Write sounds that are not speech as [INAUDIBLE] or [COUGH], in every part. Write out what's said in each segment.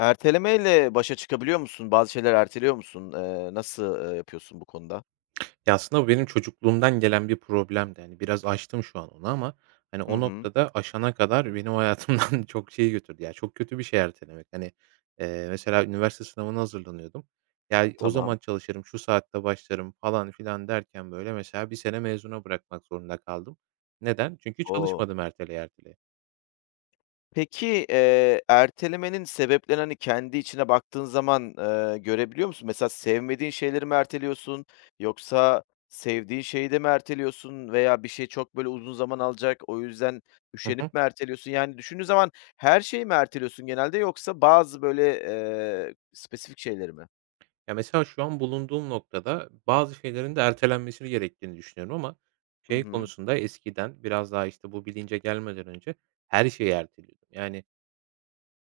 Ertelemeyle başa çıkabiliyor musun? Bazı şeyler erteliyor musun? Nasıl, yapıyorsun bu konuda? Ya, aslında bu benim çocukluğumdan gelen bir problemdi. Yani biraz aştım şu an onu ama, hani, Hı o hı. noktada aşana kadar benim hayatımdan [LAUGHS] çok şey götürdü. Ya, çok kötü bir şey ertelemek. Hani, mesela üniversite sınavına hazırlanıyordum. Ya, o Tamam. zaman çalışırım, şu saatte başlarım falan filan derken, böyle, mesela bir sene mezuna bırakmak zorunda kaldım. Neden? Çünkü O! çalışmadım erteleye erteleye. Peki, ertelemenin sebeplerini, hani, kendi içine baktığın zaman, görebiliyor musun? Mesela sevmediğin şeyleri mi erteliyorsun yoksa sevdiğin şeyi de mi erteliyorsun veya bir şey çok böyle uzun zaman alacak, o yüzden Hı hı. üşenip mi erteliyorsun? Yani, düşündüğün zaman her şeyi mi erteliyorsun genelde yoksa bazı böyle, spesifik şeyleri mi? Ya, mesela şu an bulunduğum noktada bazı şeylerin de ertelenmesi gerektiğini düşünüyorum ama Hı şey hı. konusunda eskiden biraz daha, işte, bu bilince gelmeden önce her şeyi erteliyordum. Yani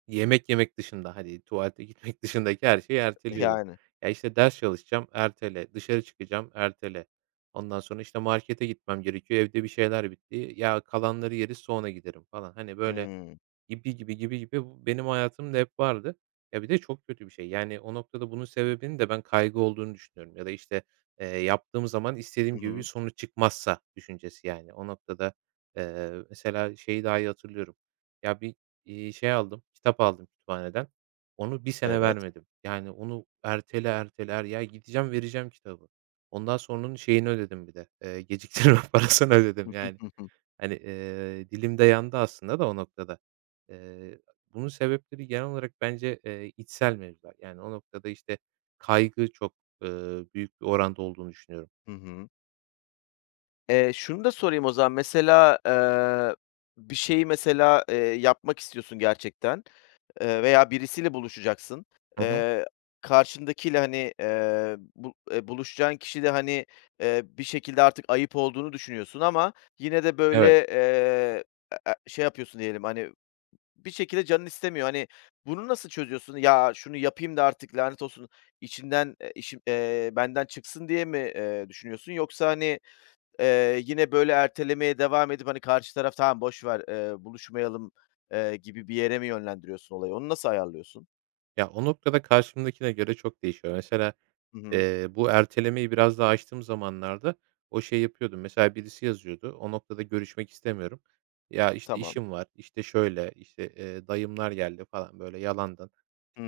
yemek yemek dışında, hadi tuvalete gitmek [LAUGHS] dışındaki her şeyi erteliyordum. Yani. Ya, işte, ders çalışacağım, ertele. Dışarı çıkacağım, ertele. Ondan sonra, işte, markete gitmem gerekiyor, evde bir şeyler bitti. Ya, kalanları yeriz sonra giderim falan. Hani, böyle Hımm. gibi, gibi, gibi, gibi bu benim hayatımda hep vardı. Ya, bir de çok kötü bir şey. Yani, o noktada bunun sebebinin de ben kaygı olduğunu düşünüyorum ya da, işte, yaptığım zaman istediğim Hı gibi bir hı. sonuç çıkmazsa düşüncesi, yani. O noktada, mesela şeyi daha iyi hatırlıyorum. Ya, şey aldım, kitap aldım kütüphaneden. Onu bir sene Evet. vermedim. Yani, onu ertele, ertele, ya, gideceğim vereceğim kitabı. Ondan sonra onun şeyini ödedim bir de, geciktirme [LAUGHS] parasını Hı ödedim, hı, yani. hı hı. Hani, dilim de yandı aslında da o noktada. Eee, bunun sebepleri genel olarak bence, içsel mevzular. Yani o noktada, işte, kaygı çok, büyük bir oranda olduğunu düşünüyorum. Hı hı. Şunu da sorayım o zaman, mesela, bir şeyi mesela, yapmak istiyorsun gerçekten, veya birisiyle buluşacaksın. Hı hı. Eee, Karşındakiyle, hani, bu buluşacağın kişi de, hani, bir şekilde artık ayıp olduğunu düşünüyorsun ama yine de böyle, Evet. Şey yapıyorsun diyelim, hani, bir şekilde canın istemiyor. Hani, bunu nasıl çözüyorsun? "Ya, şunu yapayım da artık lanet olsun içinden, işim, benden çıksın." diye mi, düşünüyorsun? Yoksa, hani, yine böyle ertelemeye devam edip, hani, karşı taraf "Tamam, boş ver, buluşmayalım." Gibi bir yere mi yönlendiriyorsun olayı? Onu nasıl ayarlıyorsun? Ya, o noktada karşımdakine göre çok değişiyor. Mesela, Hı hı. Bu ertelemeyi biraz daha açtığım zamanlarda o şey yapıyordum. Mesela birisi yazıyordu. O noktada görüşmek istemiyorum. Ya, işte, Tamam. işim var, işte, şöyle, işte, dayımlar geldi falan böyle yalandan.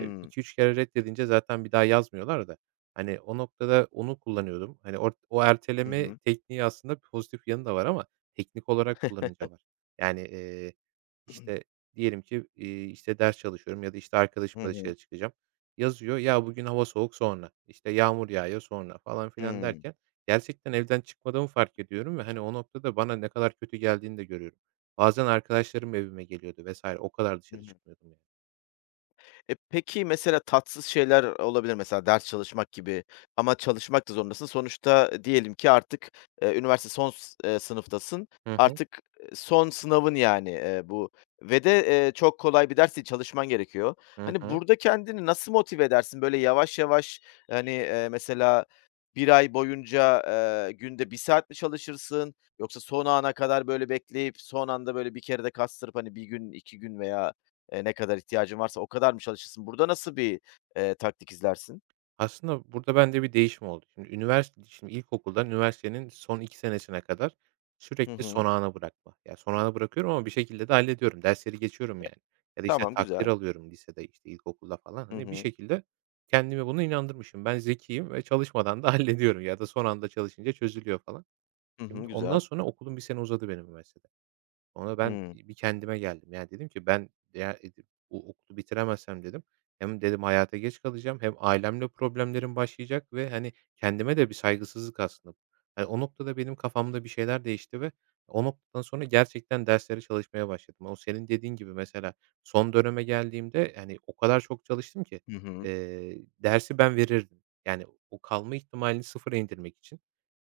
2-3 kere reddedince zaten bir daha yazmıyorlar da. Hani, o noktada onu kullanıyordum. Hani, o Hı erteleme hı. tekniği aslında pozitif yanı da var ama teknik olarak kullanınca var. Yani, işte, [CLEARS THROAT] diyelim ki, işte, ders çalışıyorum ya da, işte, Hı arkadaşımla hı. dışarı çıkacağım. Yazıyor, "Ya, bugün hava soğuk, sonra." işte "Yağmur yağıyor, sonra." falan filan Hımm. derken gerçekten evden çıkmadığımı fark ediyorum ve, hani, o noktada bana ne kadar kötü geldiğini de görüyorum. Bazen arkadaşlarım evime geliyordu vesaire. O kadar Hı dışarı hı. çıkmıyordum yani. E, peki, mesela tatsız şeyler olabilir, mesela ders çalışmak gibi ama çalışmak da zorundasın. Sonuçta, diyelim ki artık, üniversite son s sınıftasın. Hı hı. Artık, son sınavın yani, bu ve de, çok kolay bir ders değil, çalışman gerekiyor. Hı Hani, hı. burada kendini nasıl motive edersin? Böyle yavaş yavaş, hani, mesela bir ay boyunca, günde bir saat mi çalışırsın yoksa son ana kadar böyle bekleyip son anda böyle bir kere de kastırıp, hani, bir gün, 2 gün veya ne kadar ihtiyacın varsa o kadar mı çalışırsın? Burada nasıl bir, taktik izlersin? Aslında burada bende bir değişim oldu. Şimdi ilkokuldan üniversitenin son 2 senesine kadar Hı sürekli son hı. ana bırakma. Ya, son ana bırakıyorum ama bir şekilde de hallediyorum. Dersleri geçiyorum yani. Ya da, işte, Tamam, takdir güzel. alıyorum lisede, işte, ilkokulda falan. Hı Hani, bir hı. şekilde kendime bunu inandırmışım. Ben zekiyim ve çalışmadan da [LAUGHS] hallediyorum ya da son anda çalışınca çözülüyor falan. Hı hı, Şimdi ondan güzel. sonra okulum bir sene uzadı benim üniversitede. Sonra ben Hıı. bir kendime geldim. Yani dedim ki ben ya bu okulu bitiremezsem dedim hem dedim hayata geç kalacağım hem ailemle problemlerim başlayacak ve hani kendime de bir saygısızlık aslında. Hani o noktada benim kafamda bir şeyler değişti ve o noktadan sonra gerçekten derslere çalışmaya başladım. O senin dediğin gibi mesela son döneme geldiğimde yani o kadar çok çalıştım ki, Hı hı. Dersi ben verirdim. Yani o kalma ihtimalini sıfıra indirmek için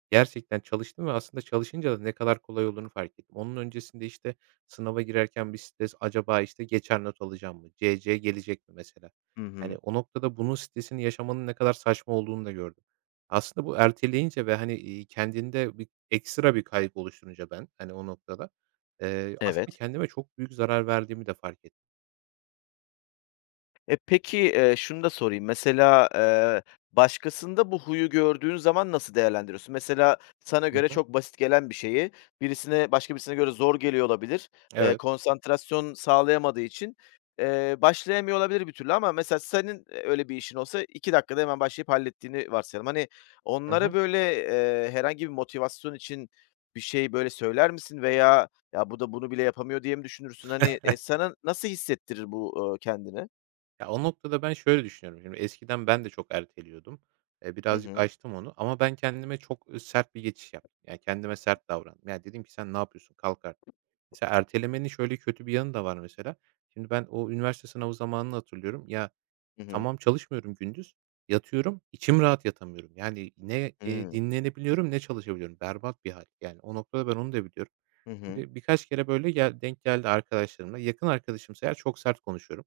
gerçekten çalıştım ve aslında çalışınca da ne kadar kolay olduğunu fark ettim. Onun öncesinde, işte, sınava girerken bir stres, acaba, işte, geçer not alacağım mı? CC gelecek mi mesela? Hı Yani hı. o noktada bunun stresini yaşamanın ne kadar saçma olduğunu da gördüm. Aslında bu erteleyince ve, hani, kendinde bir ekstra bir kaygı oluşturunca ben, hani, o noktada, aslında Evet. kendime çok büyük zarar verdiğimi de fark ettim. E, peki, şunu da sorayım, mesela, başkasında bu huyu gördüğün zaman nasıl değerlendiriyorsun? Mesela sana Hı göre hı. çok basit gelen bir şeyi birisine başka birisine göre zor geliyor olabilir. Evet. Konsantrasyon sağlayamadığı için, başlayamıyor olabilir bir türlü ama mesela senin, öyle bir işin olsa 2 dakikada hemen başlayıp hallettiğini varsayalım. Hani, Hı onlara hı. böyle, herhangi bir motivasyon için bir şey, böyle, söyler misin veya "Ya, bu da bunu bile yapamıyor." diye mi düşünürsün? Hani, sana nasıl hissettirir bu, kendini? Ya, o noktada ben şöyle düşünüyorum. Şimdi eskiden ben de çok erteliyordum. Hı Birazcık hı. açtım onu ama ben kendime çok, sert bir geçiş yaptım. Yani, kendime sert davrandım. Yani dedim ki "Sen ne yapıyorsun? Kalk artık." Mesela ertelemenin şöyle kötü bir yanı da var mesela. Şimdi ben o üniversite sınavı zamanını hatırlıyorum. Ya, Hı hı. tamam çalışmıyorum gündüz, yatıyorum, İçim rahat yatamıyorum. Yani, ne, Hımm. dinlenebiliyorum ne çalışabiliyorum. Berbat bir hal. Yani, o noktada ben onu da biliyorum. Hı hı. Şimdi birkaç kere böyle gel denk geldi arkadaşlarımla. Yakın arkadaşımsa eğer çok sert konuşuyorum.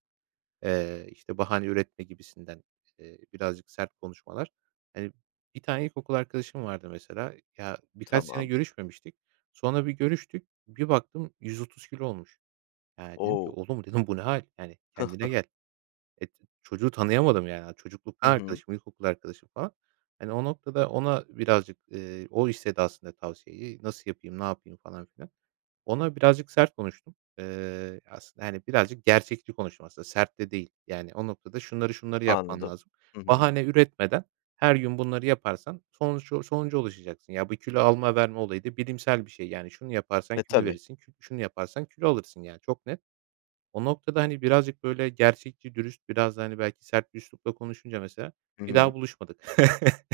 İşte, bahane üretme gibisinden, birazcık sert konuşmalar. Hani, bir tane ilkokul arkadaşım vardı mesela. Ya, birkaç sene Tamam. görüşmemiştik. Sonra bir görüştük. Bir baktım 130 kilo olmuş. Yani dedim ki O! "Oğlum" dedim, "Bu ne hal? Yani, kendine gel." E, çocuğu tanıyamadım yani. Hı Çocukluktan hı. arkadaşım, ilkokul arkadaşım falan. Hani, o noktada ona birazcık, o istedi aslında tavsiyeyi. Nasıl yapayım, ne yapayım falan filan. Ona birazcık sert konuştum. Aslında, hani, birazcık gerçekçi konuştum aslında, sert de değil. Yani, o noktada şunları şunları yapman Anladım. lazım. Hı hı. Bahane üretmeden her gün bunları yaparsan sonuca ulaşacaksın. Ya, bu kilo alma verme olayı da bilimsel bir şey. Yani, şunu yaparsan E, kilo tabii. verirsin, şunu yaparsan kilo alırsın, yani, çok net. O noktada, hani, birazcık böyle gerçekçi, dürüst, biraz da, hani, belki sert bir üslupla konuşunca mesela Hı bir daha hı. buluşmadık. [LAUGHS]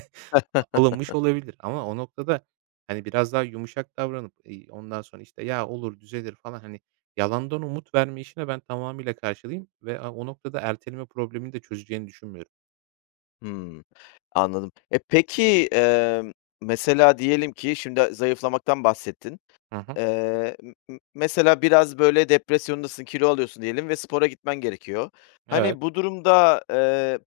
Alınmış olabilir ama o noktada, hani, biraz daha yumuşak davranıp, ondan sonra, işte, "Ya, olur, düzelir." falan, hani, yalandan umut verme işine ben tamamıyla karşılayayım ve o noktada erteleme problemini de çözeceğini düşünmüyorum. Hımm. Anladım. E, peki, mesela diyelim ki şimdi zayıflamaktan bahsettin. Hı hı. M m mesela biraz, böyle, depresyondasın, kilo alıyorsun diyelim ve spora gitmen gerekiyor. Evet. Hani, bu durumda,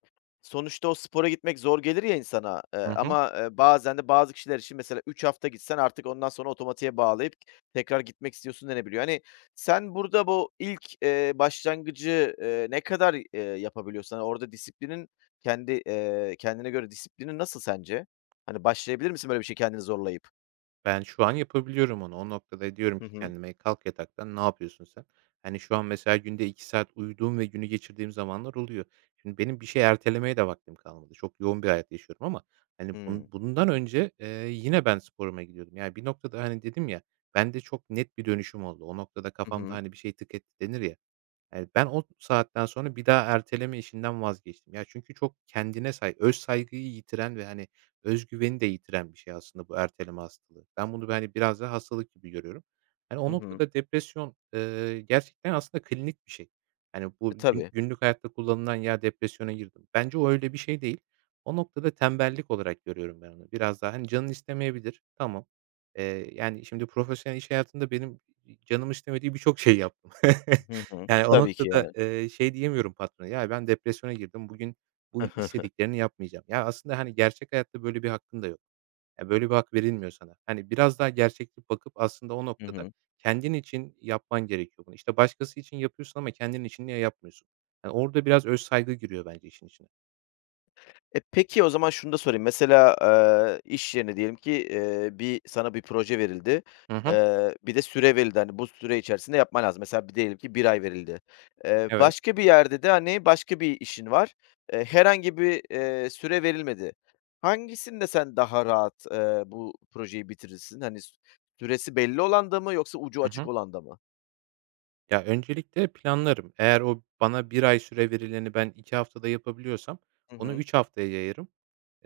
sonuçta o spora gitmek zor gelir ya insana, Hı hı. ama, bazen de bazı kişiler için mesela 3 hafta gitsen artık ondan sonra otomatiğe bağlayıp tekrar gitmek istiyorsun denebiliyor. Hani, sen burada bu ilk, başlangıcı, ne kadar, yapabiliyorsun? Hani, orada disiplinin kendi, kendine göre disiplinin nasıl sence? Hani, başlayabilir misin böyle bir şey kendini zorlayıp? Ben şu an yapabiliyorum onu. O noktada diyorum Hı ki hı. kendime, "Kalk yataktan, ne yapıyorsun sen?" Hani, şu an mesela günde 2 saat uyuduğum ve günü geçirdiğim zamanlar oluyor. Şimdi benim bir şey ertelemeye de vaktim kalmadı. Çok yoğun bir hayat yaşıyorum ama, hani, Hımm. Bundan önce, yine ben sporuma gidiyordum. Yani bir noktada, hani, dedim ya, bende çok net bir dönüşüm oldu. O noktada Hı kafamda, hı. hani, bir şey "tık etti" denir ya. Evet, ben o saatten sonra bir daha erteleme işinden vazgeçtim. Ya, çünkü çok kendine öz saygıyı yitiren ve, hani, öz güveni de yitiren bir şey aslında bu erteleme hastalığı. Ben bunu, hani, biraz daha hastalık gibi görüyorum. Hani, o Hı hı. noktada depresyon, gerçekten aslında klinik bir şey. Hani, E, bu gün tabii. günlük hayatta kullanılan "Ya, depresyona girdim." Bence o öyle bir şey değil. O noktada tembellik olarak görüyorum ben onu. Biraz daha, hani, canın istemeyebilir, tamam. Yani, şimdi profesyonel iş hayatında benim canım istemediği birçok şey yaptım. [LAUGHS] Hı hı. Yani, o Tabii ki noktada, yani. Şey diyemiyorum patrona, "Ya, ben depresyona girdim, bugün bu [LAUGHS] istediklerini yapmayacağım." Ya, aslında, hani, gerçek hayatta böyle bir hakkın da yok. Ya, böyle bir hak verilmiyor sana. Hani, biraz daha gerçekçi bakıp aslında o Hı noktada hı. kendin için yapman gerekiyor bunu. İşte, başkası için yapıyorsun ama kendin için niye yapmıyorsun? Yani, orada biraz öz saygı giriyor bence işin içine. E, peki o zaman şunu da sorayım. Mesela, iş yerine diyelim ki, sana bir proje verildi. Hı hı. Bir de süre verildi. Hani, bu süre içerisinde yapman lazım. Mesela diyelim ki bir ay verildi. Evet. Başka bir yerde de, hani, başka bir işin var. Herhangi bir, süre verilmedi. Hangisinde sen daha rahat, bu projeyi bitirirsin? Hani, süresi belli olan da mı yoksa ucu Hı açık hı. olan da mı? Ya, öncelikle planlarım. Eğer o bana bir ay süre verileni ben 2 haftada yapabiliyorsam Hı onu hı. 3 haftaya yayarım.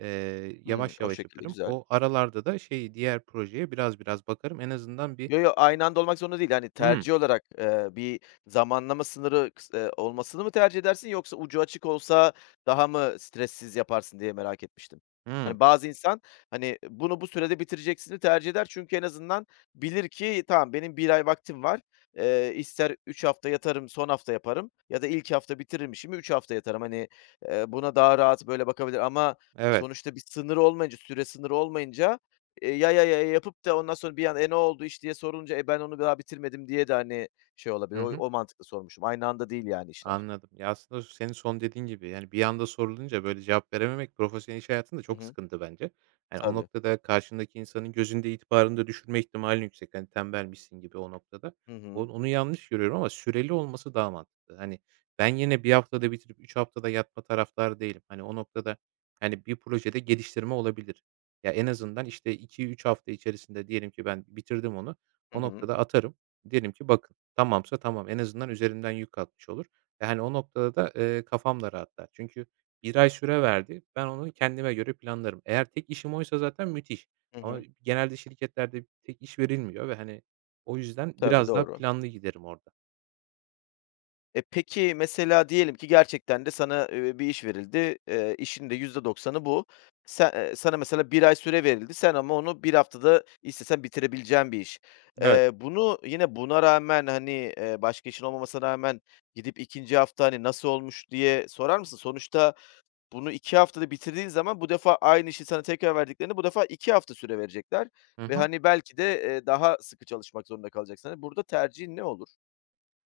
Hımm. Yavaş O yavaş şekilde. yaparım. Güzel. O aralarda da şey, diğer projeye biraz biraz bakarım. En azından bir Yo, yo, aynı anda olmak zorunda değil. Hani, hmm tercih olarak, bir zamanlama sınırı kıs olmasını mı tercih edersin yoksa ucu açık olsa daha mı stressiz yaparsın diye merak etmiştim. hımm, Hani, bazı insan, hani, bunu bu sürede bitireceksini tercih eder çünkü en azından bilir ki tamam benim bir ay vaktim var. İster 3 hafta yatarım, son hafta yaparım ya da ilk hafta bitiririm işimi, 3 hafta yatarım. Hani, buna daha rahat böyle bakabilir ama evet. sonuçta bir sınır olmayınca, süre sınırı olmayınca ya yapıp da ondan sonra bir an "E, ne oldu iş?" diye sorunca, "E, ben onu daha bitirmedim." diye de, hani, şey olabilir. O mantıkla sormuşum. Aynı anda değil yani işler. Anladım. Ya, aslında senin son dediğin gibi, yani, bir anda sorulunca böyle cevap verememek profesyonel iş hayatında Hı çok hı. sıkıntı bence. Yani, o Tabii. noktada karşındaki insanın gözünde itibarını da düşürme ihtimali yüksek. Hani, tembelmişsin gibi o noktada. Hı hı. Onu yanlış görüyorum ama süreli olması daha mantıklı. Hani, ben yine bir haftada bitirip 3 haftada yatma taraftarı değilim. Hani, o noktada, hani, bir projede geliştirme olabilir. Ya, en azından, işte, iki üç hafta içerisinde diyelim ki ben bitirdim onu. Hı O hı. noktada atarım. Diyelim ki bakın tamamsa tamam. En azından üzerimden yük kalkmış olur. Yani, o noktada da, kafam da rahatlar. Çünkü bir ay süre verdi. Ben onu kendime göre planlarım. Eğer tek işim oysa zaten müthiş Hı ama hı. genelde şirketlerde tek iş verilmiyor ve, hani, o yüzden Tabii, biraz daha doğru. planlı giderim orada. E, peki mesela diyelim ki gerçekten de sana, bir iş verildi. İşin de %90 bu. Sen sana mesela bir ay süre verildi. Sen ama onu bir haftada istesen bitirebileceğin bir iş. Evet. Bunu yine buna rağmen, hani, başka işin olmamasına rağmen gidip ikinci hafta, hani, "Nasıl olmuş?" diye sorar mısın? Sonuçta bunu 2 haftada bitirdiğin zaman bu defa aynı işi sana tekrar verdiklerinde bu defa 2 hafta süre verecekler Hı ve, hı. hani, belki de, daha sıkı çalışmak zorunda kalacaksın. Hani, burada tercihin ne olur?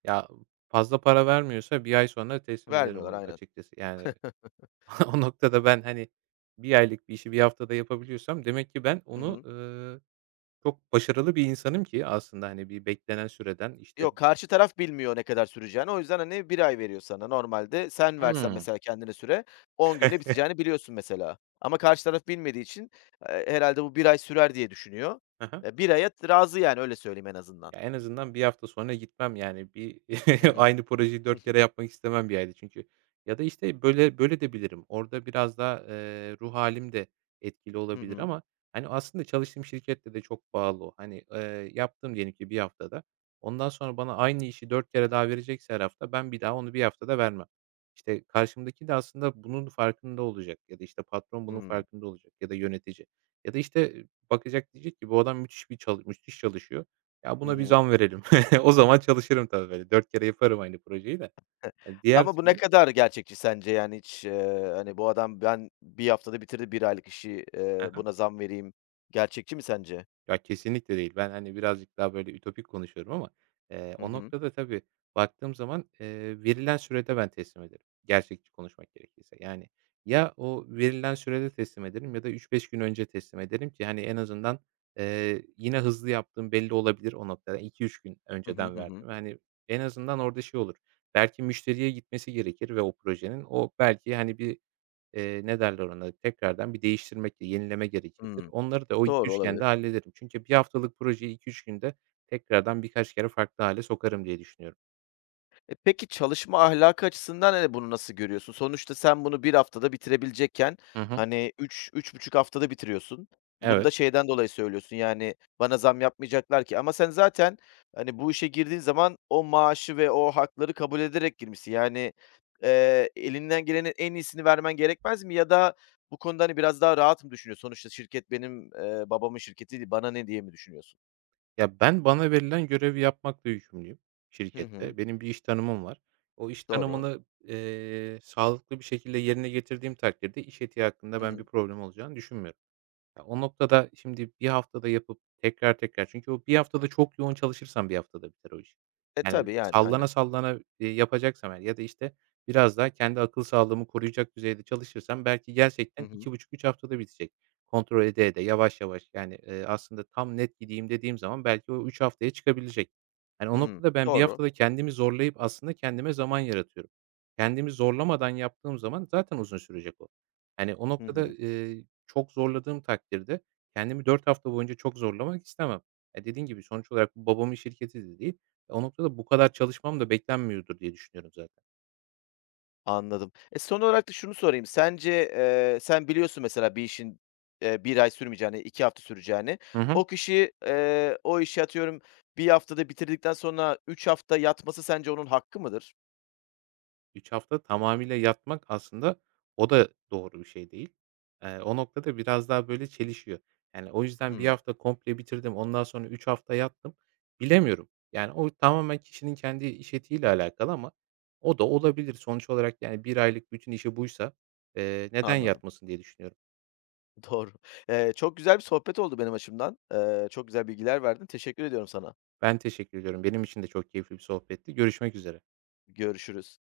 Ya, fazla para vermiyorsa bir ay sonra teslim ederim Vermiyorlar onu aynen. açıkçası. Yani, [LAUGHS] o noktada ben, hani, bir aylık bir işi bir haftada yapabiliyorsam demek ki ben Hı onu, hı. Çok başarılı bir insanım ki aslında, hani, bir beklenen süreden, işte. Yok, karşı taraf bilmiyor ne kadar süreceğini. O yüzden, hani, bir ay veriyor sana. Normalde sen versen Hımm. mesela kendine süre 10 günde biteceğini biliyorsun mesela. Ama karşı taraf bilmediği için, herhâlde bu bir ay sürer diye düşünüyor. [LAUGHS] 1 aya razı yani öyle söyleyeyim en azından. Ya, en azından bir hafta sonra gitmem, yani, bir Hı [LAUGHS] hı. aynı projeyi 4 [LAUGHS] kere yapmak istemem bir yerde çünkü. Ya da, işte, böyle böyle de bilirim. Orada biraz daha, ruh hâlim de etkili Hı hı. Hı olabilir hı. ama, hani, aslında çalıştığım şirkette de çok bağlı o. Hani, yaptım diyelim ki bir haftada. Ondan sonra bana aynı işi 4 kere daha verecekse her hafta ben bir daha onu bir haftada vermem. İşte, karşımdaki de aslında bunun farkında olacak ya da, işte, patron bunun farkında olacak ya da yönetici ya da, işte, bakacak diyecek ki bu adam müthiş bir müthiş çalışıyor. Ya, Hı buna bir hı. zam verelim. [LAUGHS] O zaman çalışırım tabii, böyle, 4 kere yaparım aynı projeyi de. Hani, diğer Ama bu ne türlü. kadar gerçekçi sence? Yani hiç, hani, bu adam ben bir haftada bitirdi bir aylık işi, buna zam vereyim. Gerçekçi mi sence? Ya, kesinlikle değil. Ben, hani, birazcık daha böyle ütopik konuşuyorum ama, Hı o hı. noktada tabii baktığım zaman, verilen sürede ben teslim ederim, gerçekçi konuşmak gerekirse. Yani, ya o verilen sürede teslim ederim ya da üç beş gün önce teslim ederim ki, hani, en azından, yine hızlı yaptığım belli olabilir o noktada. İki üç gün Hı hı, önceden hı hı. verdim. Hani, en azından orada şey olur, belki müşteriye gitmesi gerekir ve o projenin o belki, hani, bir. Ne derler ona? Tekrardan bir değiştirmek, yenileme gerekebilir. Hımm. Onları da o iki Doğru, üç günde olabilir. hallederim. Çünkü bir haftalık projeyi iki üç günde tekrardan birkaç kere farklı hâle sokarım diye düşünüyorum. E, peki çalışma ahlakı açısından, hani, bunu nasıl görüyorsun? Sonuçta sen bunu bir haftada bitirebilecekken, Hı hı. hani, üç buçuk haftada bitiriyorsun. Bunu Evet. da şeyden dolayı söylüyorsun, yani, bana zam yapmayacaklar ki ama sen zaten, hani, bu işe girdiğin zaman o maaşı ve o hakları kabul ederek girmişsin. Yani, elinden gelenin en iyisini vermen gerekmez mi ya da bu konuda, hani, biraz daha rahat mı düşünüyorsun? Sonuçta şirket benim, babamın şirketi değil, bana ne diye mi düşünüyorsun? Ya, ben bana verilen görevi yapmakla yükümlüyüm Hı hı. şirkette. Benim bir iş tanımım var. O iş Doğru. tanımını, sağlıklı bir şekilde yerine getirdiğim takdirde iş etiği hakkında Hı ben bir hı. problem olacağını düşünmüyorum. Ya, o noktada şimdi bir haftada yapıp tekrar tekrar çünkü o bir haftada çok yoğun çalışırsan bir haftada biter o iş. E, Yani, tabii, yani, sallana aynen. sallana, yapacaksam eğer ya da, işte, biraz daha kendi akıl sağlığımı koruyacak düzeyde çalışırsam belki Hı gerçekten hı. iki buçuk üç haftada bitecek. Kontrol ede ede, yavaş yavaş, yani, aslında tam net gideyim dediğim zaman belki o 3 haftaya çıkabilecek. Hani, o Hımm. noktada ben bir Doğru. haftada kendimi zorlayıp aslında kendime zaman yaratıyorum. Kendimi zorlamadan yaptığım zaman zaten uzun sürecek o. Hani, o Hı noktada, hı. Çok zorladığım takdirde kendimi 4 hafta boyunca çok zorlamak istemem. E dediğin gibi sonuç olarak bu babamın şirketi de değil. E, o noktada bu kadar çalışmam da beklenmiyordur diye düşünüyorum zaten. Anladım. E, son olarak da şunu sorayım. Sence, sen biliyorsun mesela bir işin, 1 ay sürmeyeceğini, 2 hafta süreceğini. Hı hı. O kişi, o işi atıyorum bir haftada bitirdikten sonra 3 hafta yatması sence onun hakkı mıdır? 3 hafta tamamıyla yatmak aslında o da doğru bir şey değil. O noktada biraz daha böyle çelişiyor. Yani, o yüzden bir Hımm, hafta komple bitirdim, ondan sonra 3 hafta yattım. Bilemiyorum. Yani, o tamamen kişinin kendi iş etiğiyle alakalı ama o da olabilir. Sonuç olarak, yani, bir aylık bütün işi buysa, neden anladım. yatmasın diye düşünüyorum. [LAUGHS] Doğru. Çok güzel bir sohbet oldu benim açımdan. Çok güzel bilgiler verdin. Teşekkür ediyorum sana. Ben teşekkür ediyorum. Benim için de çok keyifli bir sohbetti. Görüşmek üzere. Görüşürüz.